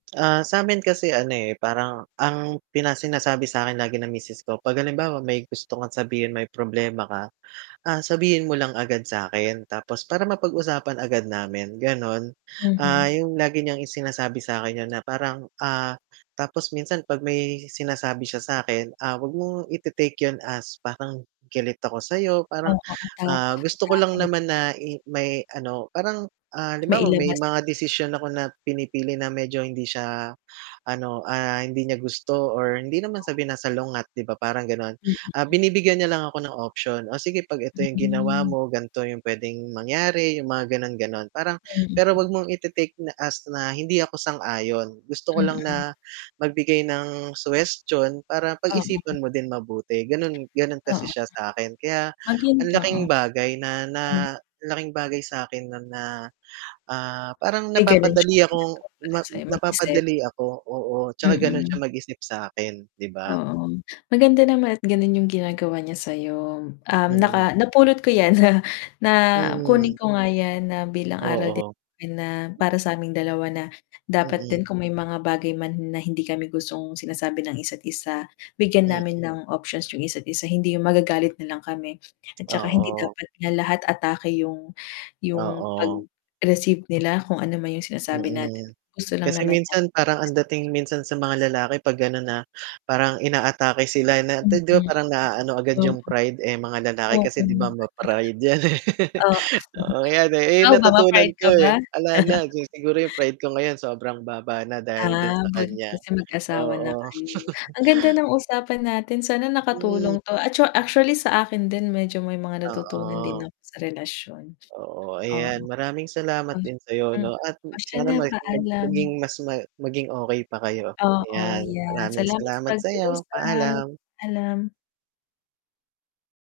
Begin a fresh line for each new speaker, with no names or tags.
Ah, sa'min kasi, ano, eh, parang ang pina sinasabi sa'kin lagi ng misis ko, 'pag halimbawa, may gusto kang sabihin, may problema ka, ah, sabihin mo lang agad sa akin, tapos para mapag-usapan agad namin gano'n. Ah,
Mhm.
yung lagi niyang i sinasabi sa'kin yun na parang, ah, tapos minsan 'pag may sinasabi siya sa'kin, ah, 'wag mong ite-take 'yon as parang galit ako sa'yo, parang,
Oo, attack,
ah, gusto ko lang
atake.
naman na i mai ano, parang, ah, halimbawa may
Mailabas yung
mga
gusto.
desisyon ako na pinipili na medyo hindi siya, ano, ah, hindi niya gusto or hindi naman sa sinasalungat, 'di ba, parang, gano'n.
Mm.
Ah, binibigyan niya lang ako ng option, "O sige, 'pag ito yung ginawa
Mm.
mo, ganito yung puwedeng mangyari," yung mga gano'n-gano'n. Parang
Mm.
pero 'wag mong ite-take na as na hindi ako sang-ayon, gusto ko lang
Mm.
na magbigay ng suhestiyon para
Oo.
pag-isipan mo din mabuti, gano'n. Gano'n kasi
Oo.
siya sa akin kaya
Maging
ang
tao.
laking bagay na na
Oo.
laking bagay sa'kin no'n na, ah, parang
Ay, gano'n
napapadali
siyang
akong
ginagawa para
na
sa'yo, mag-isip.
napapadali ako, oo, tsaka gano'n siya
Mm.
mag-isip sa'kin, 'di ba?
Oo. Maganda naman at ganun yung ginagawa niya sa'yo. Um,
Mm.
naka napulot ko 'yan na kunin
Mm.
ko nga 'yan na bilang aral din
Oo.
namin na para sa aming dalawa na dapat
Mm.
din kung may mga bagay man na hindi kami gustong sinasabi ng isa't-isa, bigyan namin
Mm.
ng options yung isa't isa. Hindi yung magagalit na lang kami at tsaka hindi
Oo.
dapat na lahat atake yung yung
Oo.
pag-receive nila kung ano man yung sinasabi natin,
Mm.
gusto lang
Kasi
naman natin gusto lang
minsan
naman
parang
natin.
ang dating minsan sa mga lalaki 'pag gano'n na, parang inaatake sila na 'di 'di ba
Mm,
parang naaano agad yung pride, eh. Mga lalaki
oo.
kasi 'di ba, ma-pride 'yan, eh. Oo, 'yan, eh. Eh,
Ikaw ba,
natutunan
papayag ka
ko,
ba?
eh, 'ala na. Si siguro yung pride ko ngayon, sobrang baba na dahil din
Ah,
sa
buti
kanya,
kasi mag-asawa na
oo.
kayo. Ang ganda ng usapan natin. Sana
Hmm.
nakatulong 'to, at tsa actually sa akin din medyo may mga natutunan din
Oo.
ako sa relasyon,
Oo,
oo.
ayan, maraming salamat din sa'yo, 'no,
[unintelligible]
at
Oh, siya
sana
na,
ma
paalam.
maging mas ma maging okey pa kayo.
Oo,
Ayan,
yeah.
maraming
salamat sa
salamat sa'yo,
pag-uusap,
paalam.
paalam.